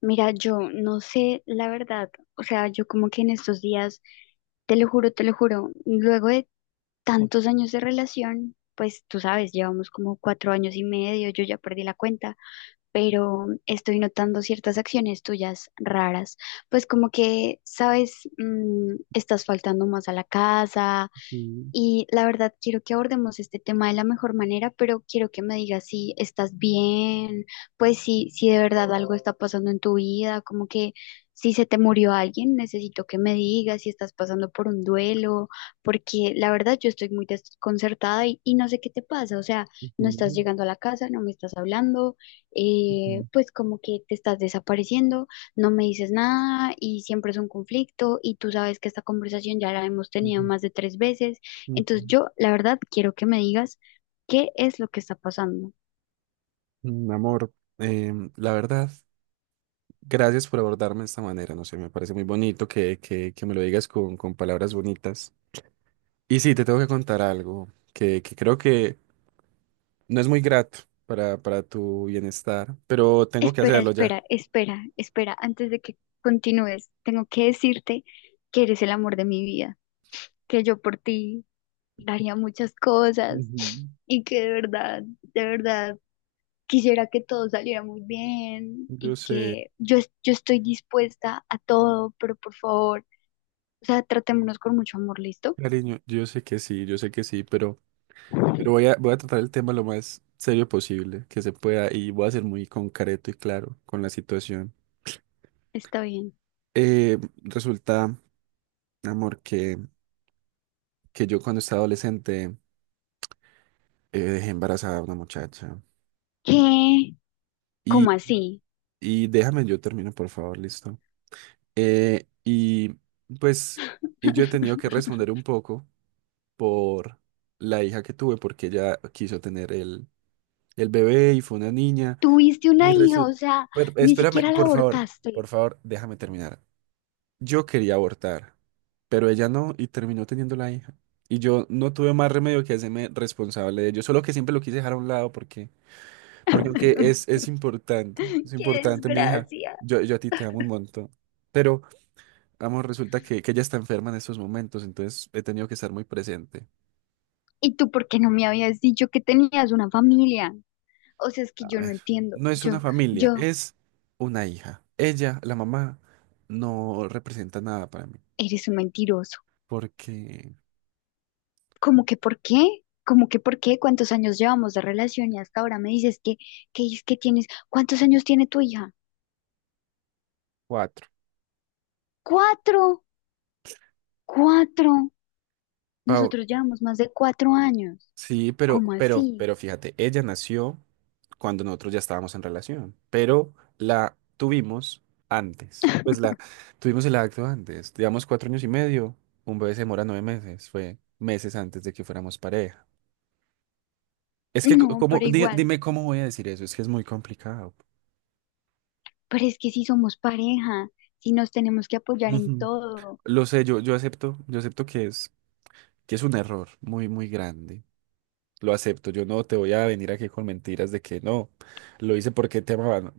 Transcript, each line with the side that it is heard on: left: Mira, yo no sé la verdad, o sea, yo como que en estos días, te lo juro, luego de tantos años de relación, pues tú sabes, llevamos como 4 años y medio, yo ya perdí la cuenta, pero estoy notando ciertas acciones tuyas raras, pues como que, sabes, estás faltando más a la casa,
right: Mm,
left: y la verdad, quiero que abordemos este tema de la mejor manera, pero quiero que me digas si estás bien, pues si de verdad algo está pasando en tu vida, como que si se te murió alguien, necesito que me digas si estás pasando por un duelo, porque la verdad yo estoy muy desconcertada y no sé qué te pasa, o sea, no estás
right: ujú,
left: llegando a la casa, no me estás hablando,
right: ujú,
left: pues como que te estás desapareciendo, no me dices nada y siempre es un conflicto y tú sabes que esta conversación ya la hemos tenido
right: ujú,
left: más de tres veces. Entonces
right: ujú.
left: yo, la verdad, quiero que me digas qué es lo que está pasando.
right: Amor, la verdad, gracias por abordarme de esta manera. No sé, me parece muy bonito que me lo digas con palabras bonitas. Y sí, te tengo que contar algo que creo que no es muy grato para tu bienestar, pero tengo que
left: Espera,
right: hacerlo ya.
left: espera, espera, espera, antes de que continúes, tengo que decirte que eres el amor de mi vida, que yo por ti daría muchas cosas
right: Ujú.
left: y que de verdad, quisiera que todo saliera muy bien
right: Yo
left: y
right: sé,
left: que yo estoy dispuesta a todo, pero por favor, o sea, tratémonos con mucho amor, ¿listo?
right: cariño, yo sé que sí, yo sé que sí, pero voy a tratar el tema lo más serio posible que se pueda y voy a ser muy concreto y claro con la situación.
left: Está bien.
right: Eh, Resulta, amor, que yo cuando estaba adolescente dejé embarazada a una muchacha.
left: ¿Qué? ¿Cómo
right: Y,
left: así?
right: y déjame, yo termino, por favor, listo. Y pues, y yo he tenido que responder un poco por la hija que tuve, porque ella quiso tener el bebé y fue una niña.
left: Tuviste
right: Y
left: una hija, o
right: resulta,
left: sea, ni
right: espérame,
left: siquiera la
right: por
left: abortaste.
right: favor, déjame terminar. Yo quería abortar, pero ella no y terminó teniendo la hija. Y yo no tuve más remedio que hacerme responsable de ello, solo que siempre lo quise dejar a un lado porque aunque es importante, es
left: ¡Qué
right: importante mi hija,
left: desgracia!
right: yo a ti te amo un montón. Pero, vamos resulta que ella está enferma en estos momentos, entonces he tenido que estar muy presente.
left: ¿Y tú por qué no me habías dicho que tenías una familia? O sea, es que
right: A
left: yo no
right: ver,
left: entiendo.
right: no es una
left: Yo,
right: familia,
left: yo,
right: es una hija. Ella, la mamá, no representa nada para mí,
left: eres un mentiroso.
right: porque...
left: ¿Cómo que por qué? ¿Cómo que por qué? ¿Cuántos años llevamos de relación y hasta ahora me dices que es que tienes, ¿cuántos años tiene tu hija?
right: Cuatro.
left: Cuatro, cuatro.
right: Pau,
left: Nosotros llevamos más de 4 años.
right: sí, pero,
left: ¿Cómo
right: pero,
left: así?
right: pero fíjate, ella nació cuando nosotros ya estábamos en relación, pero la tuvimos antes. Pues la tuvimos el acto antes, digamos 4 años y medio, un bebé se demora 9 meses, fue meses antes de que fuéramos pareja. Es que,
left: No,
right: como,
left: pero igual.
right: dime cómo voy a decir eso, es que es muy complicado.
left: Pero es que si somos pareja, si nos tenemos que apoyar en
right: Ujú.
left: todo.
right: Lo sé, yo acepto que es un error muy, muy grande. Lo acepto. Yo no te voy a venir aquí con mentiras de que no, lo hice porque te amaban.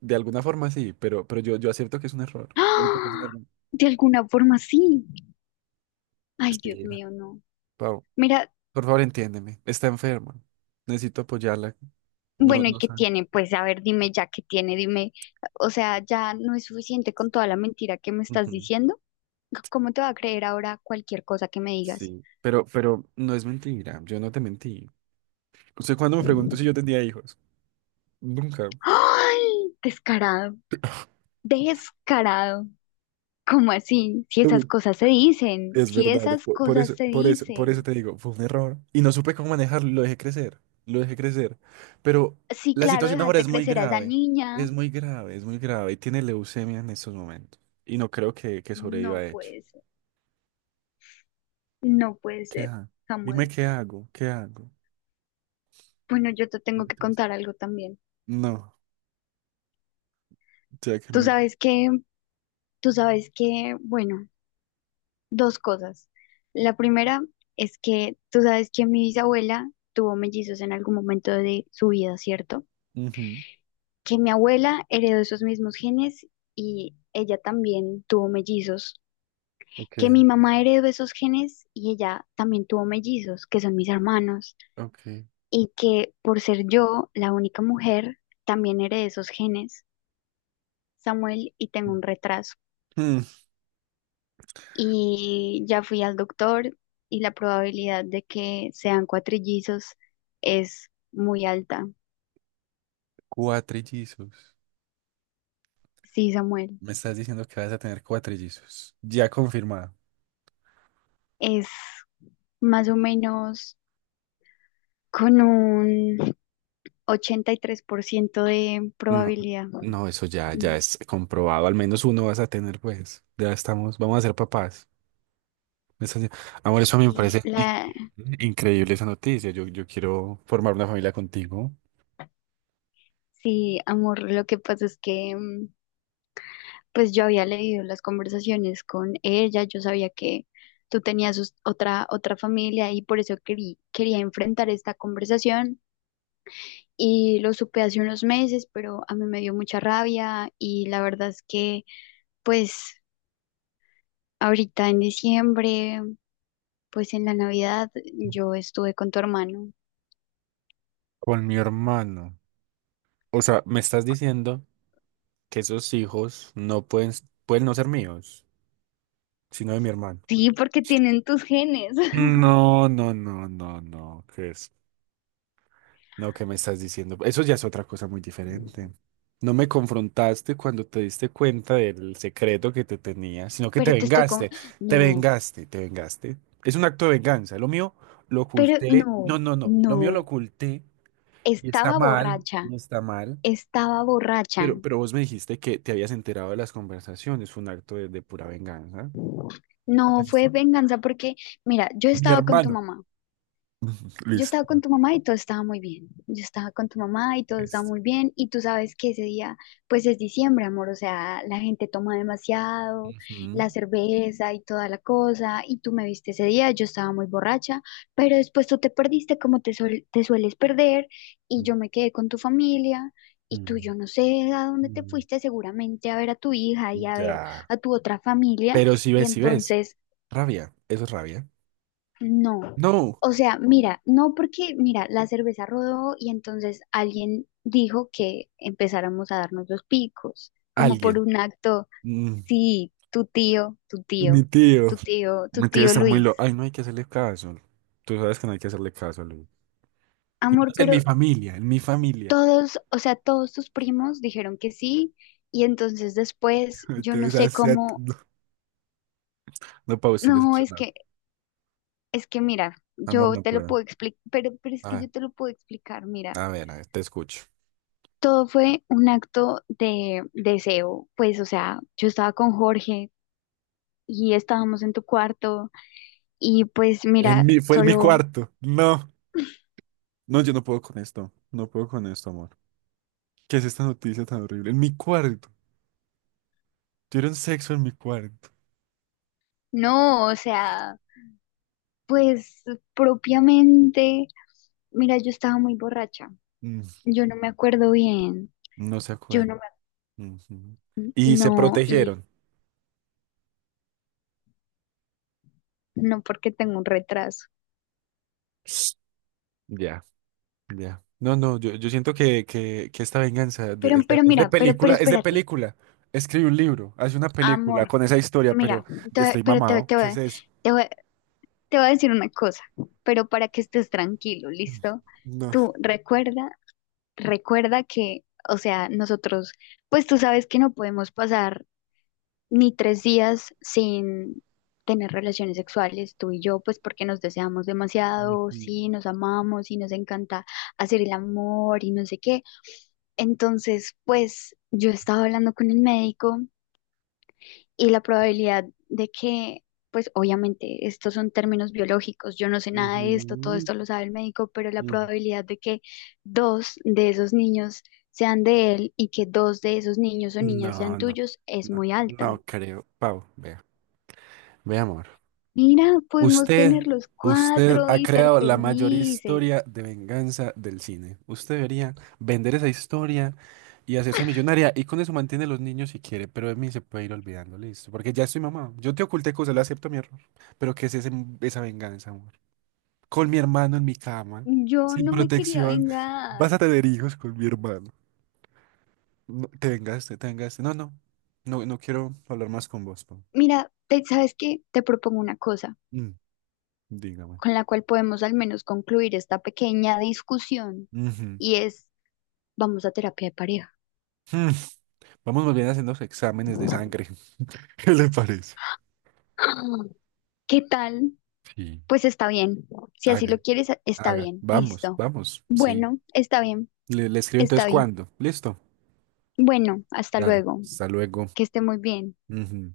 right: De alguna forma sí, pero yo acepto que es un error. Acepto que es un
left: ¡Ah!
right: error.
left: De alguna forma sí. Ay, Dios
right: Sí, va.
left: mío, no.
right: Pau,
left: Mira,
right: por favor, entiéndeme. Está enferma. Necesito apoyarla. No,
left: bueno, ¿y
right: no
left: qué
right: sabe.
left: tiene? Pues a ver, dime ya qué tiene, dime. O sea, ya no es suficiente con toda la mentira que me estás
right: Ujú.
left: diciendo. ¿Cómo te va a creer ahora cualquier cosa que me digas?
right: Sí, pero no es mentira. Yo no te mentí. ¿Usted cuándo me preguntó si yo tenía hijos? Nunca.
left: ¡Ay! Descarado, descarado. ¿Cómo así? Si esas cosas se dicen,
right: Es
left: si
right: verdad,
left: esas
right: por
left: cosas
right: eso,
left: se
right: por eso, por eso
left: dicen.
right: te digo, fue un error y no supe cómo manejarlo, lo dejé crecer, lo dejé crecer. Pero
left: Sí,
right: la
left: claro,
right: situación ahora
left: dejaste
right: es muy
left: crecer a esa
right: grave, es
left: niña.
right: muy grave, es muy grave y tiene leucemia en estos momentos y no creo que sobreviva
left: No
right: a hecho.
left: puede ser, no puede
right: ¿Qué
left: ser,
right: hago? Dime
left: Samuel.
right: qué hago, qué hago.
left: Bueno, yo te tengo
right: Muy
left: que
right: triste.
left: contar algo también.
right: No, ya que
left: Tú
right: me...
left: sabes que, tú sabes que, bueno, dos cosas. La primera es que tú sabes que mi bisabuela tuvo mellizos en algún momento de su vida, ¿cierto?
right: Ujú.
left: Que mi abuela heredó esos mismos genes y ella también tuvo mellizos.
right: Ok,
left: Que mi mamá heredó esos genes y ella también tuvo mellizos, que son mis hermanos.
right: ok.
left: Y que por ser yo la única mujer, también heredé esos genes, Samuel, y tengo un retraso.
right: Mm,
left: Y ya fui al doctor y la probabilidad de que sean cuatrillizos es muy alta.
right: Cuatrillizos.
left: Sí, Samuel,
right: Me estás diciendo que vas a tener cuatrillizos. Ya confirmado.
left: es más o menos con un 83 por ciento de
right: No,
left: probabilidad.
right: no, eso ya
left: Ujú.
right: es comprobado. Al menos uno vas a tener, pues. Ya estamos, vamos a ser papás. Eso ya- Amor, eso a mí me
left: Sí,
right: parece
left: la,
right: increíble esa noticia. Yo quiero formar una familia contigo,
left: sí, amor, lo que pasa es que pues yo había leído las conversaciones con ella, yo sabía que tú tenías otra familia y por eso quería enfrentar esta conversación y lo supe hace unos meses, pero a mí me dio mucha rabia y la verdad es que pues ahorita en diciembre, pues en la Navidad yo estuve con tu hermano.
right: con mi hermano. O sea, me estás diciendo que esos hijos pueden no ser míos, sino de mi hermano.
left: Sí, porque tienen tus genes,
right: No, no, no, no, no. ¿Qué es? No, ¿qué me estás diciendo? Eso ya es otra cosa muy diferente. No me confrontaste cuando te diste cuenta del secreto que te tenía, sino que te
left: pero te estoy como,
right: vengaste, te
left: no,
right: vengaste, te vengaste. Es un acto de venganza. Lo mío lo
left: pero
right: oculté. No,
left: no,
right: no, no. Lo mío lo
left: no,
right: oculté y está
left: estaba
right: mal,
left: borracha,
right: no está mal.
left: estaba borracha.
right: Pero vos me dijiste que te habías enterado de las conversaciones. Fue un acto de pura venganza.
left: No
right: Así es.
left: fue venganza porque, mira, yo
right: Mi
left: estaba con tu
right: hermano.
left: mamá. Yo estaba con
right: Listo.
left: tu mamá y todo estaba muy bien. Yo estaba con tu mamá y todo estaba
right: Listo.
left: muy bien. Y tú sabes que ese día, pues es diciembre, amor. O sea, la gente toma demasiado,
right: Ujú.
left: la cerveza y toda la cosa. Y tú me viste ese día, yo estaba muy borracha. Pero después tú te perdiste como te sueles perder. Y yo me quedé con tu familia. Y tú,
right: Ujú.
left: yo no sé a dónde te
right: Mm.
left: fuiste, seguramente a ver a tu hija y a ver
right: Ya.
left: a tu otra familia.
right: Pero si
left: Y
right: ves, si ves.
left: entonces.
right: Rabia, eso es rabia.
left: No,
right: No,
left: o sea, mira, no porque, mira, la cerveza rodó y entonces alguien dijo que empezáramos a darnos los picos, como por
right: alguien.
left: un acto,
right: Mm,
left: sí,
right: Mi tío.
left: tu
right: Mi tío
left: tío
right: está muy
left: Luis.
right: loco. Ay, no hay que hacerle caso. Tú sabes que no hay que hacerle caso, Luis. Y
left: Amor,
right: menos en
left: pero
right: mi familia, en mi familia.
left: todos, o sea, todos tus primos dijeron que sí y entonces después yo no
right: Entonces,
left: sé
right: hacia...
left: cómo,
right: no, no, Pau, estoy
left: no, es
right: decepcionado.
left: que, es que mira,
right: Amor,
left: yo
right: no
left: te lo
right: puedo.
left: puedo explicar, pero es
right: A
left: que
right: ver,
left: yo te lo puedo explicar, mira.
right: a ver, a ver, te escucho.
left: Todo fue un acto de deseo, pues, o sea, yo estaba con Jorge y estábamos en tu cuarto y pues mira,
right: Fue en mi
left: solo,
right: cuarto. No, no, yo no puedo con esto. No puedo con esto, amor. ¿Qué es esta noticia tan horrible? En mi cuarto. Tuvieron sexo en mi cuarto.
left: no, o sea, pues propiamente, mira, yo estaba muy borracha,
right: Mm,
left: yo no me acuerdo bien,
right: no se
left: yo
right: acuerdan.
left: no me,
right: Ujú. Y se
left: no, y
right: protegieron.
left: no porque tengo un retraso,
right: Ya, ya. No, no, yo siento que esta venganza
left: pero, pero
right: es
left: mira,
right: de
left: pero, pero
right: película, es de
left: espérate,
right: película. Escribe un libro, hace una película
left: amor,
right: con esa historia, pero
left: mira, te-
right: estoy
left: pero te,
right: mamado.
left: te,
right: ¿Qué es
left: voy-
right: eso?
left: te voy te voy a decir una cosa, pero para que estés tranquilo, ¿listo?
right: No.
left: Tú recuerda, que, o sea, nosotros, pues tú sabes que no podemos pasar ni 3 días sin tener relaciones sexuales, tú y yo, pues porque nos deseamos demasiado,
right: Ujú,
left: sí, nos amamos y nos encanta hacer el amor y no sé qué. Entonces, pues yo estaba hablando con el médico y la probabilidad de que, pues obviamente, estos son términos biológicos, yo no sé nada de esto, todo
right: ujú,
left: esto lo sabe el médico, pero la
right: ujú.
left: probabilidad de que dos de esos niños sean de él y que dos de esos niños o niñas sean
right: No, no,
left: tuyos es
right: no,
left: muy alta.
right: no creo. Pau, vea. Ve, amor.
left: Mira, podemos
right: Usted,
left: tener los
right: usted
left: cuatro
right: ha
left: y ser
right: creado la mayor
left: felices.
right: historia de venganza del cine. Usted debería vender esa historia y hacerse millonaria y con eso mantiene a los niños si quiere, pero de mí se puede ir olvidando, listo. Porque ya estoy mamá. Yo te oculté cosas, le acepto mi error. Pero ¿qué es esa venganza, amor? Con mi hermano en mi cama,
left: Yo
right: sin
left: no me quería
right: protección. Vas
left: vengar.
right: a tener hijos con mi hermano. No, te vengaste, te vengaste. No, no, no, no quiero hablar más con vos, pa.
left: Mira, ¿sabes qué? Te propongo una cosa
right: Mm, Dígame.
left: con la cual podemos al menos concluir esta pequeña discusión
right: Ujú.
left: y es vamos a terapia de pareja.
right: Vamos más bien haciendo exámenes de sangre. ¿Qué le parece?
left: ¿Qué tal?
right: Sí.
left: Pues está bien. Si así lo
right: Hagan,
left: quieres, está
right: hagan.
left: bien.
right: Vamos,
left: Listo.
right: vamos. Sí.
left: Bueno, está bien,
right: Le escribo
left: está
right: entonces
left: bien.
right: cuándo. Listo.
left: Bueno, hasta
right: Dale.
left: luego.
right: Hasta luego.
left: Que esté muy bien.
right: Ujú.